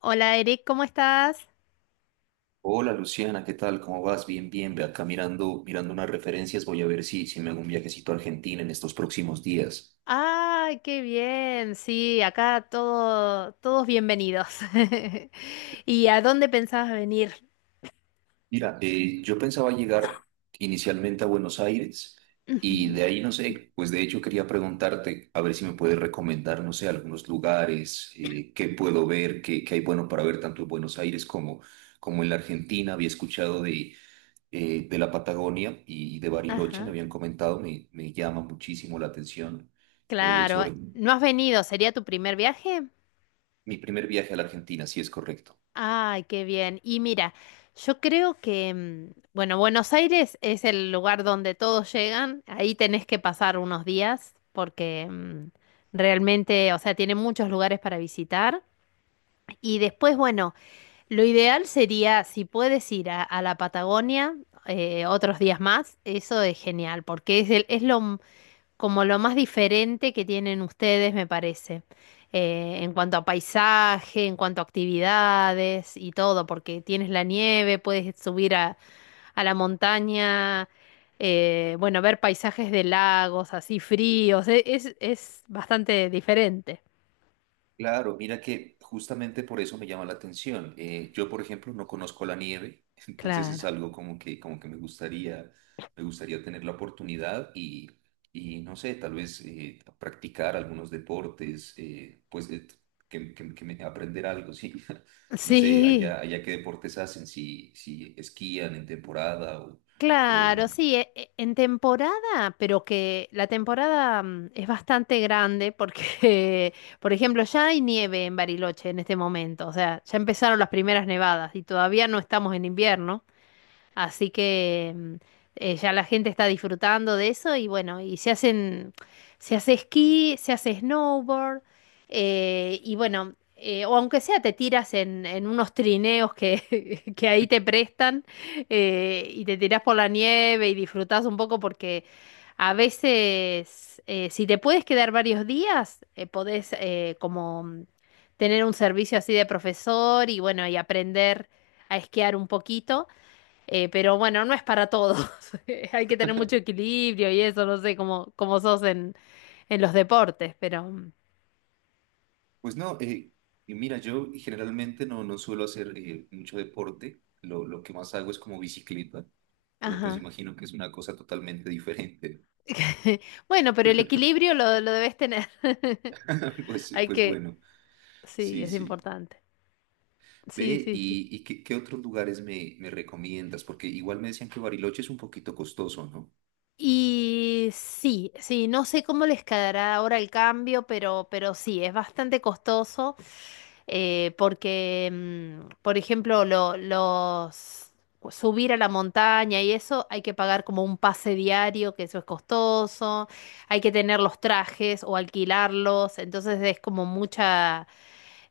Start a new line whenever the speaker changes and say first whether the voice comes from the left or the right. left: Hola Eric, ¿cómo estás?
right: Hola Luciana, ¿qué tal? ¿Cómo vas? Bien, bien. Ve acá mirando, mirando unas referencias. Voy a ver si me hago un viajecito a Argentina en estos próximos días.
left: Ay, qué bien. Sí, acá todo, todos bienvenidos. ¿Y a dónde pensabas venir?
right: Mira, yo pensaba llegar inicialmente a Buenos Aires, y
left: Ujú.
right: de ahí no sé, pues de hecho quería preguntarte a ver si me puedes recomendar, no sé, algunos lugares, qué puedo ver, qué hay bueno para ver tanto en Buenos Aires como, como en la Argentina. Había escuchado de la Patagonia y de Bariloche, me
left: Ajá,
right: habían comentado, me llama muchísimo la atención
left: claro.
right: sobre.
left: ¿No has venido? ¿Sería tu primer viaje?
right: Mi primer viaje a la Argentina, sí es correcto.
left: Ay, qué bien. Y mira, yo creo que, mm, bueno, Buenos Aires es el lugar donde todos llegan. Ahí tenés que pasar unos días porque realmente, o sea, tiene muchos lugares para visitar. Y después, bueno, lo ideal sería, si puedes ir a la Patagonia otros días más, eso es genial, porque es, como lo más diferente que tienen ustedes, me parece, en cuanto a paisaje, en cuanto a actividades y todo, porque tienes la nieve, puedes subir a la montaña, bueno, ver paisajes de lagos así fríos, es bastante diferente.
right: Claro, mira que justamente por eso me llama la atención. Yo, por ejemplo, no conozco la nieve, entonces es
left: Claro.
right: algo como que me gustaría tener la oportunidad y no sé, tal vez practicar algunos deportes, pues aprender algo, sí. No sé,
left: Sí.
right: allá qué deportes hacen, si esquían en temporada o
left: Claro,
right: no.
left: sí, en temporada, pero que la temporada es bastante grande porque, por ejemplo, ya hay nieve en Bariloche en este momento, o sea, ya empezaron las primeras nevadas y todavía no estamos en invierno. Así que ya la gente está disfrutando de eso y bueno, y se hace esquí, se hace snowboard, y bueno, o aunque sea te tiras en unos trineos que, que ahí te prestan, y te tiras por la nieve y disfrutás un poco porque a veces si te puedes quedar varios días, podés como tener un servicio así de profesor y bueno, y aprender a esquiar un poquito. Pero bueno, no es para todos. Hay que tener mucho equilibrio y eso, no sé, cómo sos en los deportes, pero... mm,
right: Pues no, y mira, yo generalmente no, no suelo hacer mucho deporte, lo que más hago es como bicicleta, pero pues
left: ajá.
right: imagino que es una cosa totalmente diferente.
left: Bueno, pero el equilibrio lo debes tener.
right: Pues,
left: Hay
right: pues
left: que...
right: bueno,
left: Sí,
right: sí,
left: es
right: sí.
left: importante. Sí,
right: Ve,
left: sí, sí.
right: y qué, qué otros lugares me, me recomiendas? Porque igual me decían que Bariloche es un poquito costoso, ¿no?
left: Y sí, sí, no sé cómo les quedará ahora el cambio, pero sí, es bastante costoso, porque, por ejemplo, los subir a la montaña y eso hay que pagar como un pase diario, que eso es costoso, hay que tener los trajes o alquilarlos, entonces es como mucha,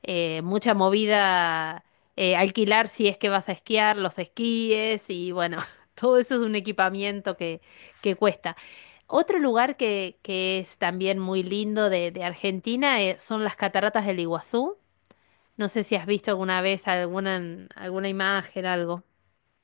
left: mucha movida, alquilar si es que vas a esquiar, los esquíes y bueno, todo eso es un equipamiento que cuesta. Otro lugar que es también muy lindo de Argentina son las cataratas del Iguazú. No sé si has visto alguna vez alguna, alguna imagen, algo.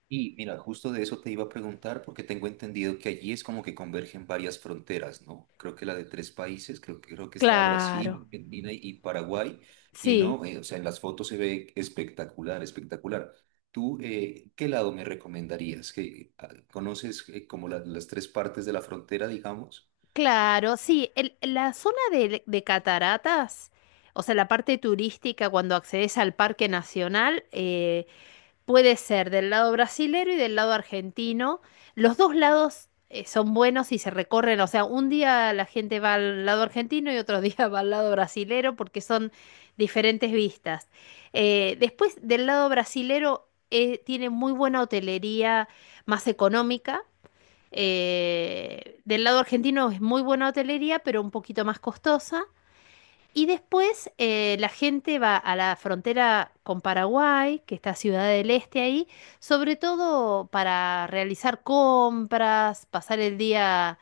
right: Y mira, justo de eso te iba a preguntar porque tengo entendido que allí es como que convergen varias fronteras, ¿no? Creo que la de tres países, creo que está
left: Claro,
right: Brasil, Argentina y Paraguay, y
left: sí,
right: no. O sea, en las fotos se ve espectacular, espectacular. ¿Tú qué lado me recomendarías? ¿Que ah, conoces como las tres partes de la frontera, digamos?
left: claro, sí. La zona de cataratas, o sea, la parte turística cuando accedes al Parque Nacional, puede ser del lado brasilero y del lado argentino. Los dos lados son buenos y se recorren. O sea, un día la gente va al lado argentino y otro día va al lado brasilero porque son diferentes vistas. Después, del lado brasilero tiene muy buena hotelería más económica. Del lado argentino es muy buena hotelería, pero un poquito más costosa. Y después la gente va a la frontera con Paraguay, que está Ciudad del Este ahí, sobre todo para realizar compras, pasar el día,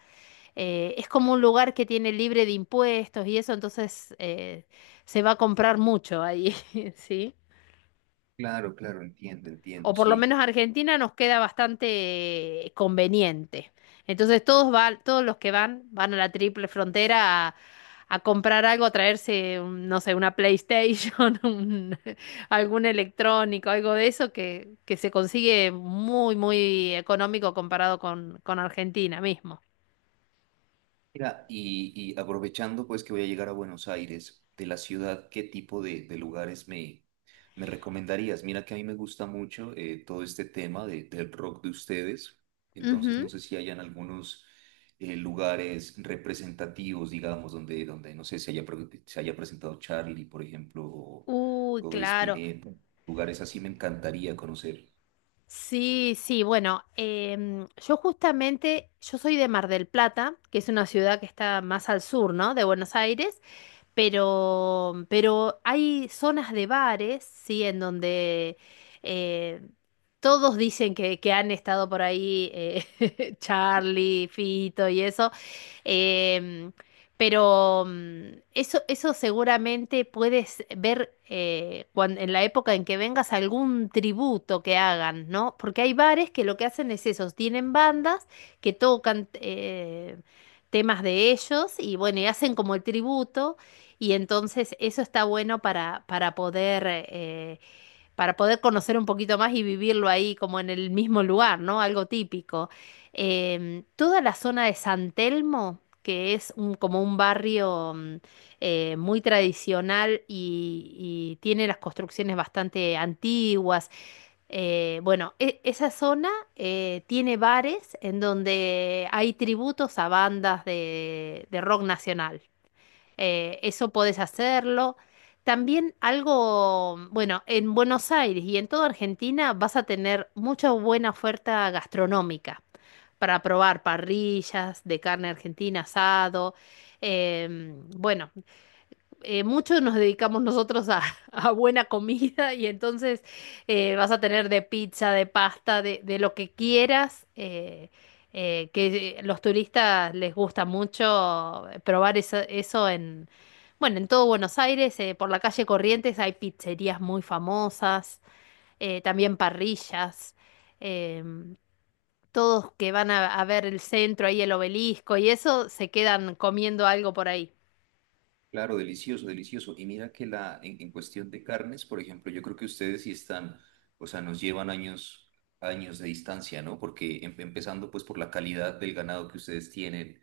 left: es como un lugar que tiene libre de impuestos y eso, entonces se va a comprar mucho ahí, ¿sí?
right: Claro, claro, entiendo,
left: O
right: entiendo,
left: por lo
right: sí.
left: menos Argentina nos queda bastante conveniente. Entonces todos van, todos los que van van a la triple frontera a comprar algo, a traerse, no sé, una PlayStation, algún electrónico, algo de eso que se consigue muy, muy económico comparado con Argentina mismo.
right: Mira, y aprovechando pues que voy a llegar a Buenos Aires, de la ciudad, ¿qué tipo de lugares me, me recomendarías? Mira que a mí me gusta mucho todo este tema del rock de ustedes, entonces
left: Ujú.
right: no sé si hayan algunos lugares representativos, digamos, donde, donde no sé, se haya, se haya presentado Charlie, por ejemplo,
left: Uy,
right: o
left: claro.
right: Spinetta, lugares así me encantaría conocer.
left: Sí, sí, bueno, yo justamente, yo soy de Mar del Plata, que es una ciudad que está más al sur, ¿no? De Buenos Aires, pero hay zonas de bares, sí, en donde eh, todos dicen que han estado por ahí Charlie, Fito y eso. Em, pero eso, eso seguramente puedes ver en la época en que vengas algún tributo que hagan, ¿no? Porque hay bares que lo que hacen es eso, tienen bandas que tocan temas de ellos y bueno, y hacen como el tributo y entonces eso está bueno para poder conocer un poquito más y vivirlo ahí como en el mismo lugar, ¿no? Algo típico. Toda la zona de San Telmo, que es como un barrio muy tradicional y tiene las construcciones bastante antiguas. Bueno, esa zona tiene bares en donde hay tributos a bandas de rock nacional. Eso podés hacerlo. También algo, bueno, en Buenos Aires y en toda Argentina vas a tener mucha buena oferta gastronómica para probar parrillas de carne argentina, asado. Bueno, muchos nos dedicamos nosotros a, a buena comida y entonces vas a tener de pizza, de pasta, de lo que quieras, que los turistas les gusta mucho probar eso, eso en, bueno, en todo Buenos Aires, por la calle Corrientes hay pizzerías muy famosas, también parrillas. em, Todos que van a ver el centro, ahí el obelisco y eso, se quedan comiendo algo por ahí.
right: Claro, delicioso, delicioso. Y mira que la, en cuestión de carnes, por ejemplo, yo creo que ustedes sí están, o sea, nos llevan años, años de distancia, ¿no? Porque empezando pues por la calidad del ganado que ustedes tienen,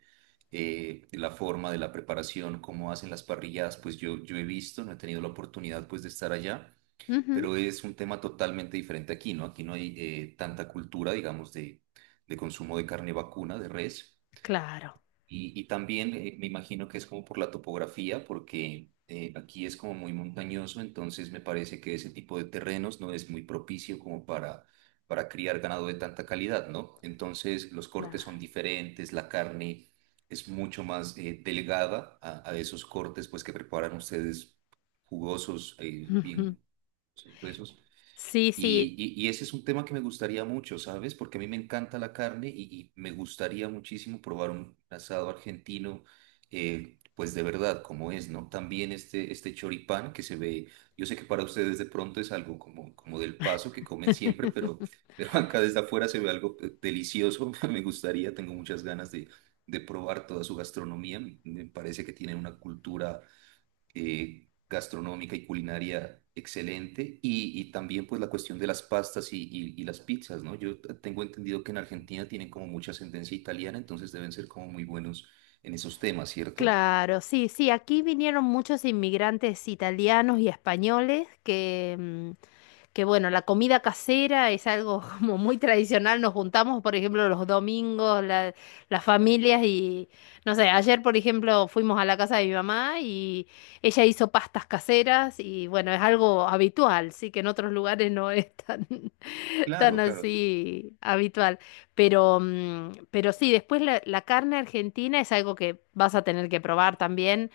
right: de la forma de la preparación, cómo hacen las parrilladas, pues yo he visto, no he tenido la oportunidad pues de estar allá,
left: Ujú,
right: pero es un tema totalmente diferente aquí, ¿no? Aquí no hay tanta cultura, digamos, de consumo de carne vacuna, de res.
left: claro.
right: Y también me imagino que es como por la topografía, porque aquí es como muy montañoso, entonces me parece que ese tipo de terrenos no es muy propicio como para criar ganado de tanta calidad, ¿no? Entonces los cortes
left: Claro.
right: son diferentes, la carne es mucho más delgada a esos cortes pues que preparan ustedes jugosos,
left: Ujú.
right: bien pues, gruesos.
left: Sí, sí,
right: Y, y ese es un tema que me gustaría mucho, ¿sabes? Porque a mí me encanta la carne y me gustaría muchísimo probar un asado argentino, pues de verdad, como es, ¿no? También este choripán que se ve, yo sé que para ustedes de pronto es algo como, como del paso que comen siempre, pero acá desde afuera se ve algo delicioso, me gustaría, tengo muchas ganas de probar toda su gastronomía, me me parece que tienen una cultura gastronómica y culinaria excelente y también pues la cuestión de las pastas y, y las pizzas, ¿no? Yo tengo entendido que en Argentina tienen como mucha ascendencia italiana, entonces deben ser como muy buenos en esos temas, ¿cierto?
left: claro, sí, sí, aquí vinieron muchos inmigrantes italianos y españoles que, que bueno, la comida casera es algo como muy tradicional. Nos juntamos, por ejemplo, los domingos, las familias y, no sé, ayer, por ejemplo, fuimos a la casa de mi mamá y ella hizo pastas caseras y bueno, es algo habitual, sí, que en otros lugares no es tan, tan
right: Claro, claro.
left: así habitual. Pero, pero sí, después la, la carne argentina es algo que vas a tener que probar también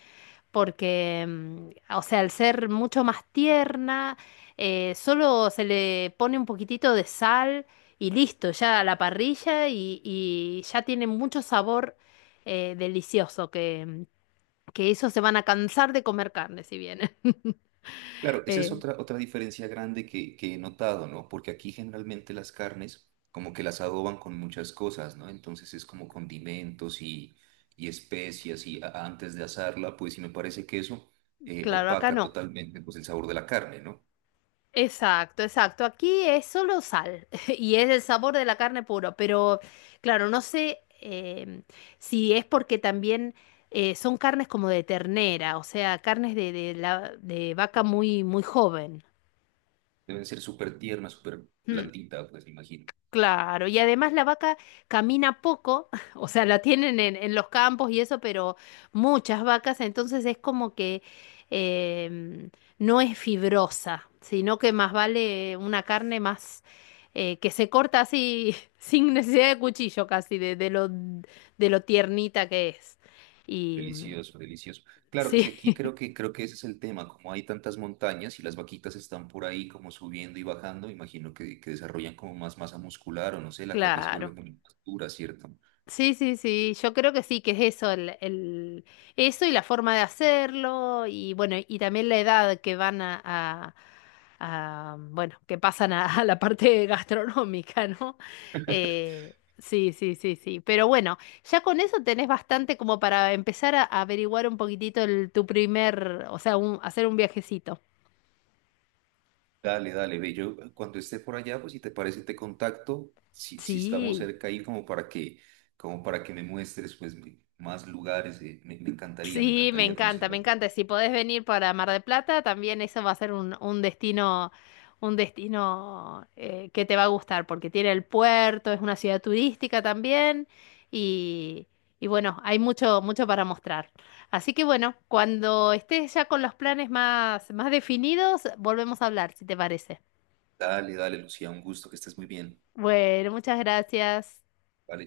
left: porque, o sea, al ser mucho más tierna, solo se le pone un poquitito de sal y listo, ya a la parrilla y ya tiene mucho sabor, delicioso, que, que esos se van a cansar de comer carne si vienen.
right: Claro, esa es
left: Eh,
right: otra, otra diferencia grande que he notado, ¿no? Porque aquí generalmente las carnes como que las adoban con muchas cosas, ¿no? Entonces es como condimentos y especias y antes de asarla, pues sí me parece que eso
left: claro, acá
right: opaca
left: no.
right: totalmente pues el sabor de la carne, ¿no?
left: Exacto, exacto. Aquí es solo sal y es el sabor de la carne puro, pero claro, no sé, si es porque también son carnes como de ternera, o sea, carnes de la, de vaca muy, muy joven.
right: Deben ser súper tierna, súper
left: Mm.
right: blandita, pues me imagino.
left: Claro, y además la vaca camina poco, o sea, la tienen en los campos y eso, pero muchas vacas, entonces es como que em, no es fibrosa, sino que más vale una carne más, que se corta así sin necesidad de cuchillo casi, de lo tiernita que es. Y
right: Delicioso, delicioso. Claro, es
left: sí,
right: que aquí creo que ese es el tema, como hay tantas montañas y las vaquitas están por ahí como subiendo y bajando, imagino que desarrollan como más masa muscular o no sé, la carne se vuelve
left: claro.
right: muy más dura, ¿cierto?
left: Sí, sí, sí, yo creo que sí, que es eso, eso y la forma de hacerlo, y bueno, y también la edad que van a, bueno, que pasan a, a la parte gastronómica, ¿no? Sí, sí, sí, sí, pero bueno, ya con eso tenés bastante como para empezar a, averiguar un poquitito el, tu primer, o sea, hacer un viajecito.
right: Dale, dale, ve, yo cuando esté por allá, pues si te parece te contacto, si estamos
left: Sí.
right: cerca ahí como para que me muestres pues más lugares, me, me
left: Sí, me
right: encantaría conocer.
left: encanta, me encanta. Si podés venir para Mar del Plata, también eso va a ser un destino que te va a gustar, porque tiene el puerto, es una ciudad turística también, y, y bueno, hay mucho, mucho para mostrar. Así que bueno, cuando estés ya con los planes más, más definidos, volvemos a hablar, si te parece.
right: Dale, dale, Lucía, un gusto, que estés muy bien.
left: Bueno, muchas gracias.
right: Vale.